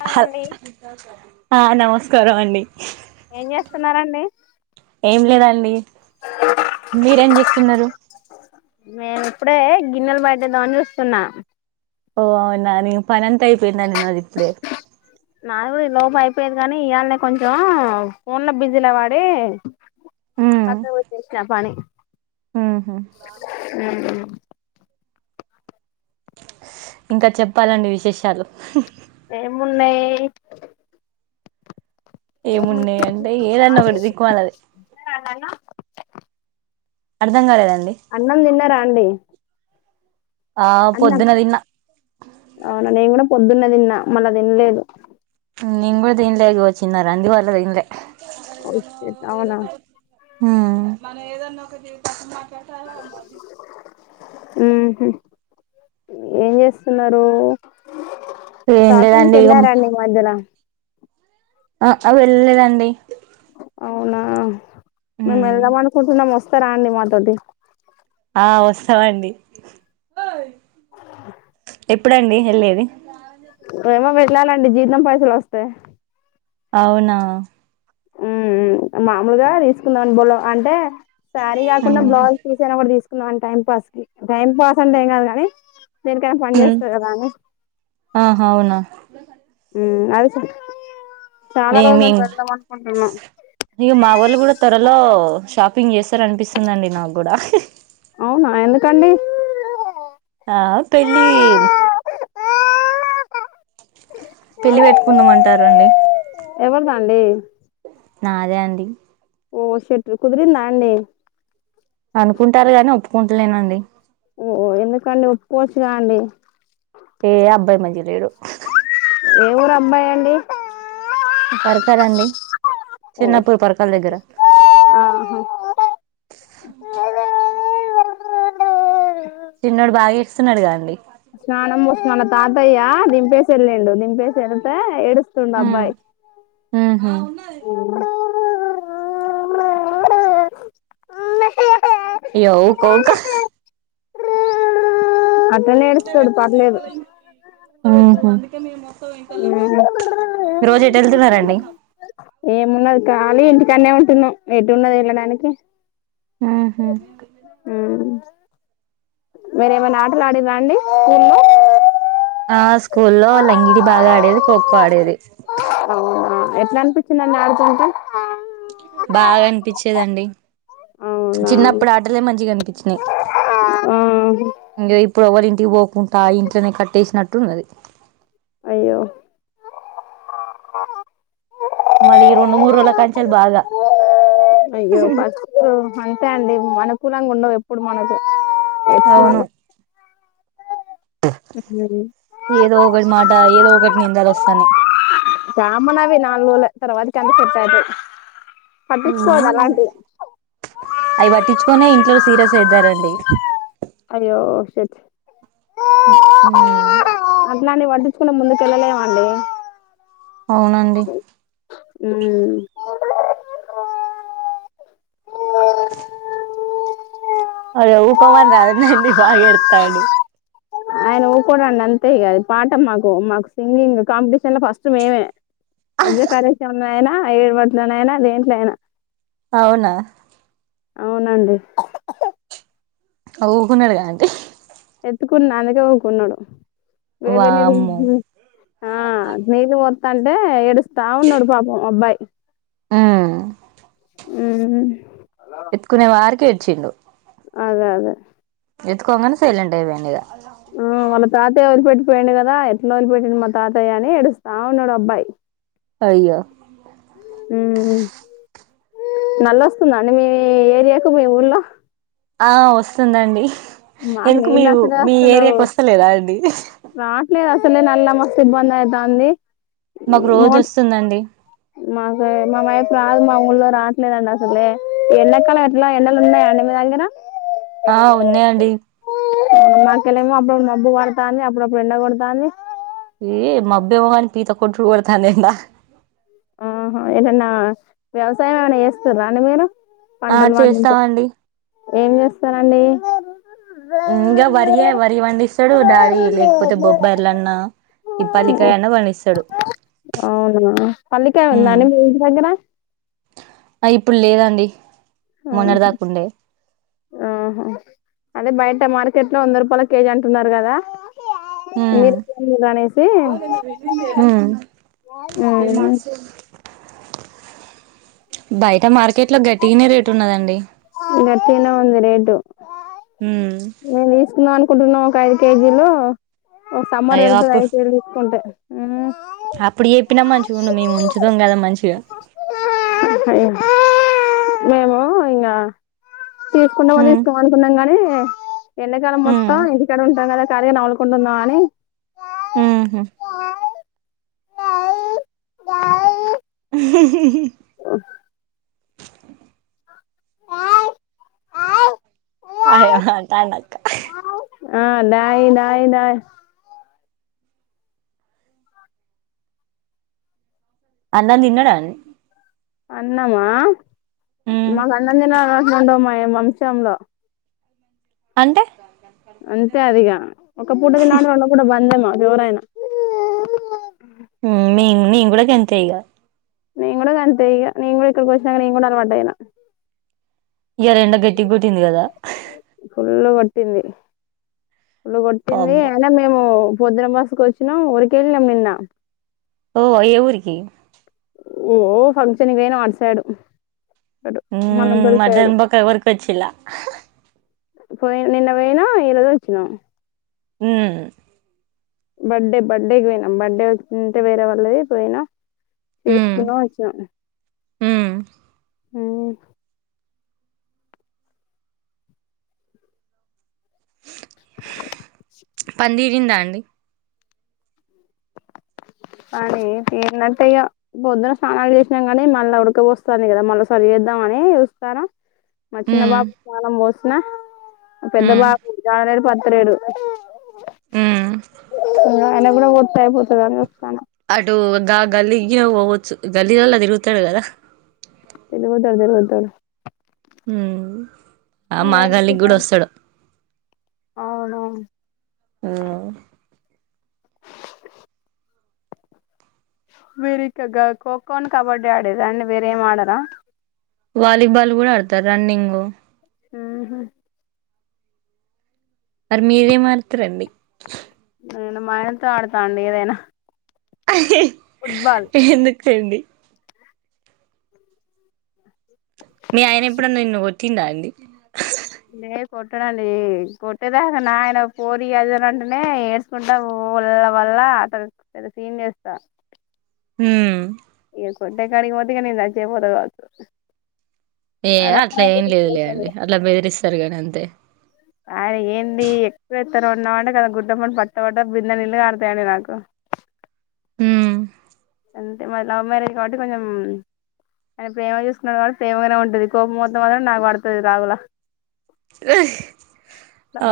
నమస్కారమండి ఆహ్ నమస్కారం అండి. ఏం జేస్తున్నారండి అండి మీరేం జేస్తున్నారు నేను ఇప్పుడే గిన్నెలు బయటేద్దమని జూస్తున్నా ఓ అవునా నేను పనంత అయిపోయింది అండి నాది ఇప్పుడే నాది గూడా ఈలోప అయిపోయేది గనీ ఇయాళనే కొంచెం ఫోన్ లో బిజీలొ పడి ఉమ్ పక్కవొచ్చేసిన పని ఉహు ఇంకా చెప్పాలండి విశేషాలు ఏమున్నాయి ఏమున్నాయి అంటే ఏదన్నా ఒకటి దిక్కుమాలది అర్ధంగాలేద అన్నం దిన్నారా అండి ఆ అన్నం పొద్దున తిన్నా అవునా నేను కూడా పొద్దున్న దిన్నా మళ్ళా దిన్లేదు నేన్ గుడ దిండ్లేదు [unintelligible] ఓ షట్ అవునా హు ఊ హు ఏం చేస్తున్నారు ఏం షాపింగ్ లేదండి ఇగ కెళ్లారా అండి ఈ మధ్యన ఆ అవ్ వెళ్ళలేదండి అవునా మేము ఉమ్ వెళ్దాం అనుకుంటున్నాం వస్తారా అండి మాతోటి ఆ వస్తవ అండి ఎప్పుడండి హెళ్ళేది ఇప్పుడేమొ వెళ్ళాలండి జీతం పైసలు వస్తే అవునా ఊ ఉ మామూలుగా తీసుకుందాం అని బోల అంటే శారీ గాకున్న బ్లౌజ్ పీసైనా ఒకటి తీసుకుందాం అని టైం పాస్ కి టైం పాస్ అంటే ఏం కాదు గానీ దేనికైనా పని చేస్తాది కదా అని ఆహా అవునా ఊ అది చాలా నేన్ రోజుల నుండి మేమ్ వెళ్దాం అనుకుంటున్నా ఇంగ మా వొళ్ళు గూడ త్వరలో షాప్ పింగ్ చేస్తారు అనిపిస్తుందండి నాక్ గూడా అవునా ఎందుకండి ఆ పెళ్ళి పెళ్లి వెట్టుకుందాం అంటారు అండి ఎవరిదండి నాదే అండి ఓషట్ కుదిరిందా అండి అనుకుంటారు గాని ఒప్పుకుంటలేనండి ఓ ఎందుకండి ఉప్పుకోచ్చుగా అండి ఏ అబ్బాయ్ మంచిగ లేడు ఏ ఊరు అమ్మయండి. పరకాలండి ఓష్ చిన్నపూర్ పరకాల్ దగ్గర ఆహా స్తున్నాడుగా అండి స్నానం పోష్న వల్ల తాతయ్య దింపేశ్ ఎల్లిండు, దింపేశ్ ఎల్తే ఏడుస్ స్తుండబ్బాయి ఉహు ఉహ్ ఇగ ఊక ఊక అట్లనే ఏడుస్తాడు పర్లేదు ఉహ్ హు రోజేటేళ్తున్నారంండి? కాన్నే ఉంటున్నాం ఎటున్నది ఎళ్ళడానికి ఆహ ఉమ్ మీరేమైనా ఆటలు ఆడిరాండి. ఆ స్కూల్లో లంగిడి బాగా ఆడేది, ఖోఖో ఆడేది. ననిపించి నన్న ఆడుకుంటా బాగా అనిపించేదండి. అవునా చిన్నప్పుడు ఆటలే మంచిగా అనిపించినాయి. ఆ ఇంగా ఇప్పుడు ఎవల్ ఇంటికి పోకుండా ఇంట్లోనే కట్టేసినట్టున్నది. అయ్యో మళ్లీ ఈ రెండు మూర్ రోల్ల కాంచేల్ బాగా అయ్యో పస్ట్. అంతే అండి మానుకూలంగా ఉండవు ఎప్పుడు మనకు. ఎప్పుడు అవును ఉమ్. ఏదో ఒకటి మాట ఏదో ఒకటి నిందాలోస్తానాయి. జమనావే నాలు ర్లోలే తర్వాత్కి అనిసెట్తాయి. పట్టిిచుకోవ్దు అలాంటి. అవి పట్టించుకనే ఇంట్లోల్ సీరియస్ అయిదారండి. అయ్యో షాట్ ఉహ్ ఉమ్ దన్ని పట్టిచుకున ముందుకేళ్ళలేమండి అవునండి ఉహ్ ఉహ్మ్ అయో ఊకోమన్రాదన్నండి. బాగా ఎడ్తాండు ఆయన ఊకోడండి అంతే. ఇగాది పాట మాకు మాకు సింగింగ్ కాంపిటీషన్ లో ఫస్ట్ మేమే అజకళేశ్వంయినా, ఎడ్వట్లనైనా, దేంట్లయినా. అవునా అవునండి అగో ఊకున్నాడుగా అండి ఎత్తుకున్నా అందుకే ఊకున్నాడు. వేడ్ వేడ్ నీళ్లు. వామ్మో ఆ నీళ్ళు పొత్తా అంటే ఏడుస్ తా ఉన్నడు పాపం అబ్బాయ్. ఆ ఉహ్మ్ ఎత్తుకునే వారికి ఏడ్చిండు. అదే అదే ఎత్తుకొంగనే సైలేంటయిపోయిండిగా. ఆ వాళ్ళ తాతయ్య వదిల్పెట్టిపోయిండు గదా. ఎట్లా వదిలిపెట్టిండు మా తాతయ్య అని ఏడుస్తా ఉన్నాడు అబ్బాయ్. అయ్యో ఉహ్ హు నల్లొస్తుంద అండి. మీ ఏరియాకు మీ ఊల్లో ఆ వస్తుందండి. మాకు ఎందుకు మీ నీళ్ళు ఊ అసలే మీ అసలు ఏరియాకోస్తలేదా అండి. నేనన్నా మస్తు ఇబ్బంది అయితంది మాకు రోజు మామిడికాయ వస్తుందండి మా వైఫ్ కాదు మా ఊర్లో రావాట్లేదండి అసలే ఎండాకాలంలో ఎట్లనో ఎండలు ఉన్నాయా అండి మీదగ్గర ఆ ఉన్నాయంండి మాకెళ్ళమో అప్పుడప్పుడు మబ్బు పడుతంది అప్పుడప్పుడు ఎండ కొడుతంది ఈ మబ్బేమోగానీ ఇంత కొట్టుడు కొడుతాంది ఏందిరా ఆహా ఏదన్నా వ్యవసాయం ఏమన్నా చేస్తారా మీరు ఆ పంటలు పండించ చేస్తామండి ఏం చేస్తరండి ఇంగా వరి పండిస్తాడు అది లేకపోతే బొబ్బార్లన్న ఈ పల్లికాయన్న పండిస్తాడు అవునా పల్లికాయ ఉందా ఉమ్ అండి. మీ ఇంటి దగ్గర ఆ ఇప్పుడు లేదండి. ఉహ్ మొన్నటి హు దాకా ఉండే ఆహ అదే బయాట్ మామిడికాయ మార్కెట్ లో వంద రూపాయల కేజీ అంటున్నారు కదా ఉమ్ మీరపని రా కొనేసి ఇది మార్చు బయట మార్కెట్ లో గట్టిగానే రేటు ఉన్నదండి గట్టిగనే ఉంది రేటు ఉమ్ నేను తీసుకుందాం అనుకుంటున్నా ఒక ఐదు కేజీలు ఓ సమ్మర్ అయ్యో ఎల్తది అప్పుడు అయిదు కిలోలు తీసుకుంటే అప్పుడు చెప్పినా మంచిగా ఉండు మేము ఉంచుదుం కదా మంచిగా మేము ఇంగా తీసుకుంటామో ఉమ్ తీసుకోమో అనుకున్నాం కాని ఎండాకాలం ఉమ్ మొత్తం ఇంటి కాడ ఉంటాం కదా సరే ఇగా కొందున అని మ్మ్ హ్ హుహుహు మ్మ్ హాయ్ అంటన్ల అక్క ఆ లాయ్ లాయ్ లాయ్ అన్నం తిన్నాడనే అన్నమా ఉమ్ మాకు అన్నం తినేఅలవాట్లు ఉండవు మా వంశంలా అంటే అంతే అదిగా ఒక పూట తినడం వల్ల కూడా బందె ఎవరయినా అంతేగా నేను కూడా గంతే ఇగా నేను ఇక్కడకు వచ్చినంక అలావాటైనా ఇయాల ఎండ గట్టిగా కొట్టింది కదా ఫుల్లు కొట్టింది ఫుల్లు కొట్టింది అమ్మో అయిన మేము చంద్రమాసుకు వచ్చిన ఒక కేేజి అమ్మిన ఓ ఐదుగురికి ఓ ఓ ఫంక్షన్ పోయినా ఆషాడం మ్మ్ మటన్ బొక్క కొరికి వచ్చిన్ల ఇక్కడ నిన్న పోయిన, ఈరోజు వచ్చినం మ్మ్ హ్హ్ బర్త్డే బర్త్డేకి పోయినాం బర్త్డే ఉంటే వేరే వాళ్ళది పోయినా ఉమ్ చేసుకున్నాం వచ్చినం ఉమ్ పని తీరిందా అండి పని తీర్నట్టే ఇగా పొద్దున స్నానాలు చేసినామ్ కానీ మళ్ళ ఉడకపోస్తంది కదా మళ్ళ ఒకసారి చేద్దామని చూస్తున్న మా చిన్న ఉమ్ బాబుకి స్నానం పోసిన మా పెద్ద ఉమ్ బాబు జనవరి బర్త్డే నే ఉమ్ ఆయనకు కూడా చెప్తా అయిపోతది అని చూస్తాన అటు ఒగ్గు తినుకుంటా తిరుగుతం హ్మ్ ఆ మాగల్లికి కూడా తిరుగుతాండు వస్తాడు అవును ఆ మీరుఇగ్గ గా కో కో అని కబడ్డీ ఆడేదా అండి వేరేం ఆడరా వాలీబాల్ కూడా ఆడుతా రన్నింగ్ హ్మ్ హు మరి మీరేం ఆడుతారు అండి నేను మాయనతో ఆడతా అండి ఏదైనా హా హ్ హు ఫుట్బాల్ చేయండి మీ ఆయన ఎప్పుడన్న నిన్ను కొట్టిందా అండి లే కొట్టడండి కొట్టేదాకా నాయన పోరి అదనంటేనే ఏడ్చకుంటా పో పొలాల వల్ల అతనికి పెద్ద సిన్ చేస్తా హ్మ్ ఇ కొట్టే కాడికి పోతే నేను సచ్చే పోత కావచ్చు ఏ అట్లా ఏం లేదులే అండి అట్లా బెదిరిస్తారు గానీ అంతే ఆయ్ ఏంది ఎక్కువ చేతన్నావ్ అన్నామంటే కదా [unintelligible] పట్ట పడ్డ బిందె నీళ్ళు కారుతాయ్ అండి నాకు ఉమ్ అంతే మాది లవ్ మేరేజ్ కాబ్బటి కొంచం ఆయన ప్రేమగ చూసుకున్నడు ప్రేమగానే ఉంటది కోపం మొత్తం మాత్రం నాకు పడతది రావుల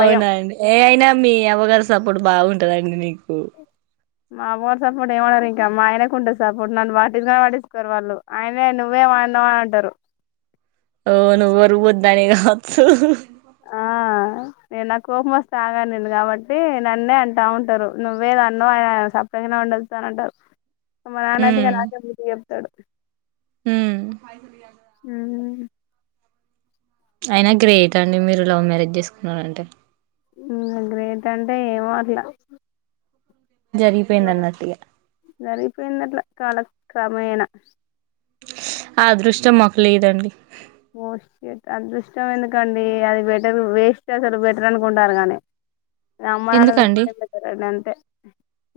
భయం అండి ఏ అయినా మీ అవ [unintelligible] సపోర్ట్ బాగుంటందండి నీకు మా వారు సపోర్ట్ ఏమనరు ఇంకా మా ఆయనకుంటారు సపోర్ట్ నన్ని పట్టించుకొనే పాటించుకోరుకుంటూ వాళ్ళు ఆయనే నువ్వే [unintelligible] అంటారు భలే వాచ్చు ఆ నేను నా కోపం వస్తే ఆగాను నేను కాబట్టి నన్నే అంటా ఉంటారు నువ్వే ఏదో అన్నావ్ ఆయన సప్పడ నా ఉండస్తానంటారు మా నాన్న అయితే ఉమ్ నాకే బుద్ధి చెప్తాడు ఉమ్ హ్మ్ అయినా గ్రేట్ అండి మీరు లవ్ మ్యారేజ్ చేసుకున్నారంటే హ్మ్ గ్రేట్ అంటే ఏమో అట్లా జరిగిపోయింది అన్నట్టుగా జరిగిపోయింది అట్లా కాలక్రమేణ అదృష్టం మాకు లేదండి హో షట్ అదృష్టం ఎందుకండి అది బెటర్ వేస్ట్ అసలు బెటర్ అనుకుంటారు గానీ అమ్మా నాన్న ఎందుకండి చూసిందే బెటర్ ఏంది అంతే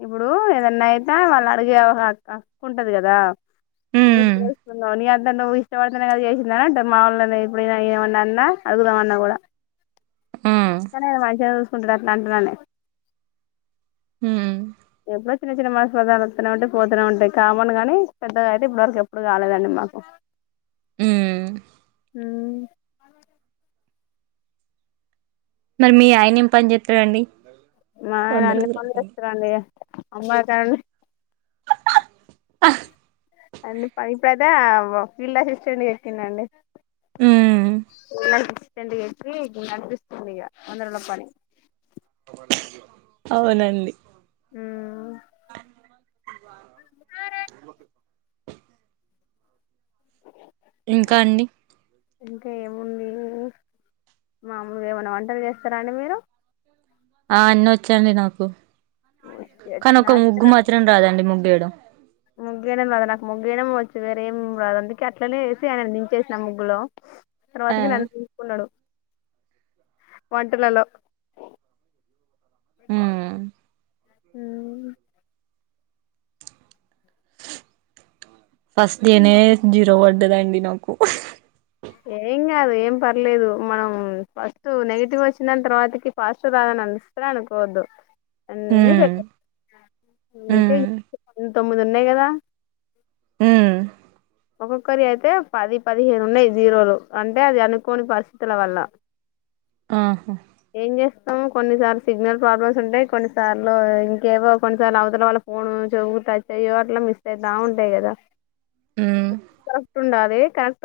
ఇప్పుడు ఏదన్నా అయినా వాళ్ళు అడిగే ఒక హక్కు ఉంటది కదా ఇప్పుడు హ్మ్ చే ఇందో ని అంతకు నువ్వు ఇష్టపడుతనే గా చేసింది [unintelligible] మా వొళ్ళని ఎప్పుడైన ఏమన్న అన్న అడుగుదాం అన్న కూడా హ్మ్ అందుకనే మంచిగా చూసుకుంటుండు అట్లా అంటరనే హ్మ్ ఎప్పుడో చిన్న చిన్న మనస్పధాలు వస్తు ఉంటాయి పోతూ ఉంటాయి కామన్ గానీ పెద్దగా అయితే ఇప్పటివరకు ఎప్పుడు కాలేదండి మాకు హ్మ్ హ్మ్ మరి మీ ఆయన ఏం పని చేతడండి మా ఆయన అన్ని పనులు చేస్తారండి అమ్మాయిలు [unintelligible] అన్ని పని ప్రధా ఫీల్డ్ అసిస్టెంట్ చేసిందండీ హ్మ్ ఫీల్డ్ అసిస్ తెెండి గలిపి దీన్ని అనిపిస్తుంది ఇగ వందరలో పని అవునండి ఆ ఇంకా అండి ఇంకా ఏముంది మామూలు ఏమైనా వంటలు చేస్తారా అండి మీరు ఆ అన్న వచ్చండి నాకు కానీ ఒక ముగ్గు మాత్రం రాదండి ముగ్గు బేడం ముగ్గయడం రాదు నాకు ముగ్గేయ వచ్చు వేరేం రాదు అందుకే అట్లనే వసి ఆయనను దించేసిన ముగ్గులో ఆ తర్వాతకి నన్నుుకున్నాడు వంటలలో హ్మ్ హ్మ్ ఫస్ట్ డేనే జీరో పడ్డదండి నాకు ఏం కాదు ఏం పర్లేదు మనం ఫస్ట్ నెగిటివ్ వచ్చిన తర్వాతకి ఫస్ట్ రాద మనసరాను పోదు అన్నీ స హ్మ్ ఇంకా హ్మ్ ప తొమ్మిది ఉన్నాయి కదా హ్మ్ ఒక్కొక్కరి అయితే పది పదిహేను ఉన్నాయి జీరోలు అంటే అది అనుకోని పరిస్థితుల వల్ల [inaudible] ఆహా ఏం చేస్తాం కొన్నిసార్లు సిగ్నల్ ప్రాబ్లమ్స్ ఉంటాయి కొన్నిసార్లు ఇంకేవో కొన్నిసార్లు అవతల వాళ్ల ఫోన్ [unintelligible] అట్లా మిస్ అయితా ఉంటాయి కదా హ్మ్ [unintelligible]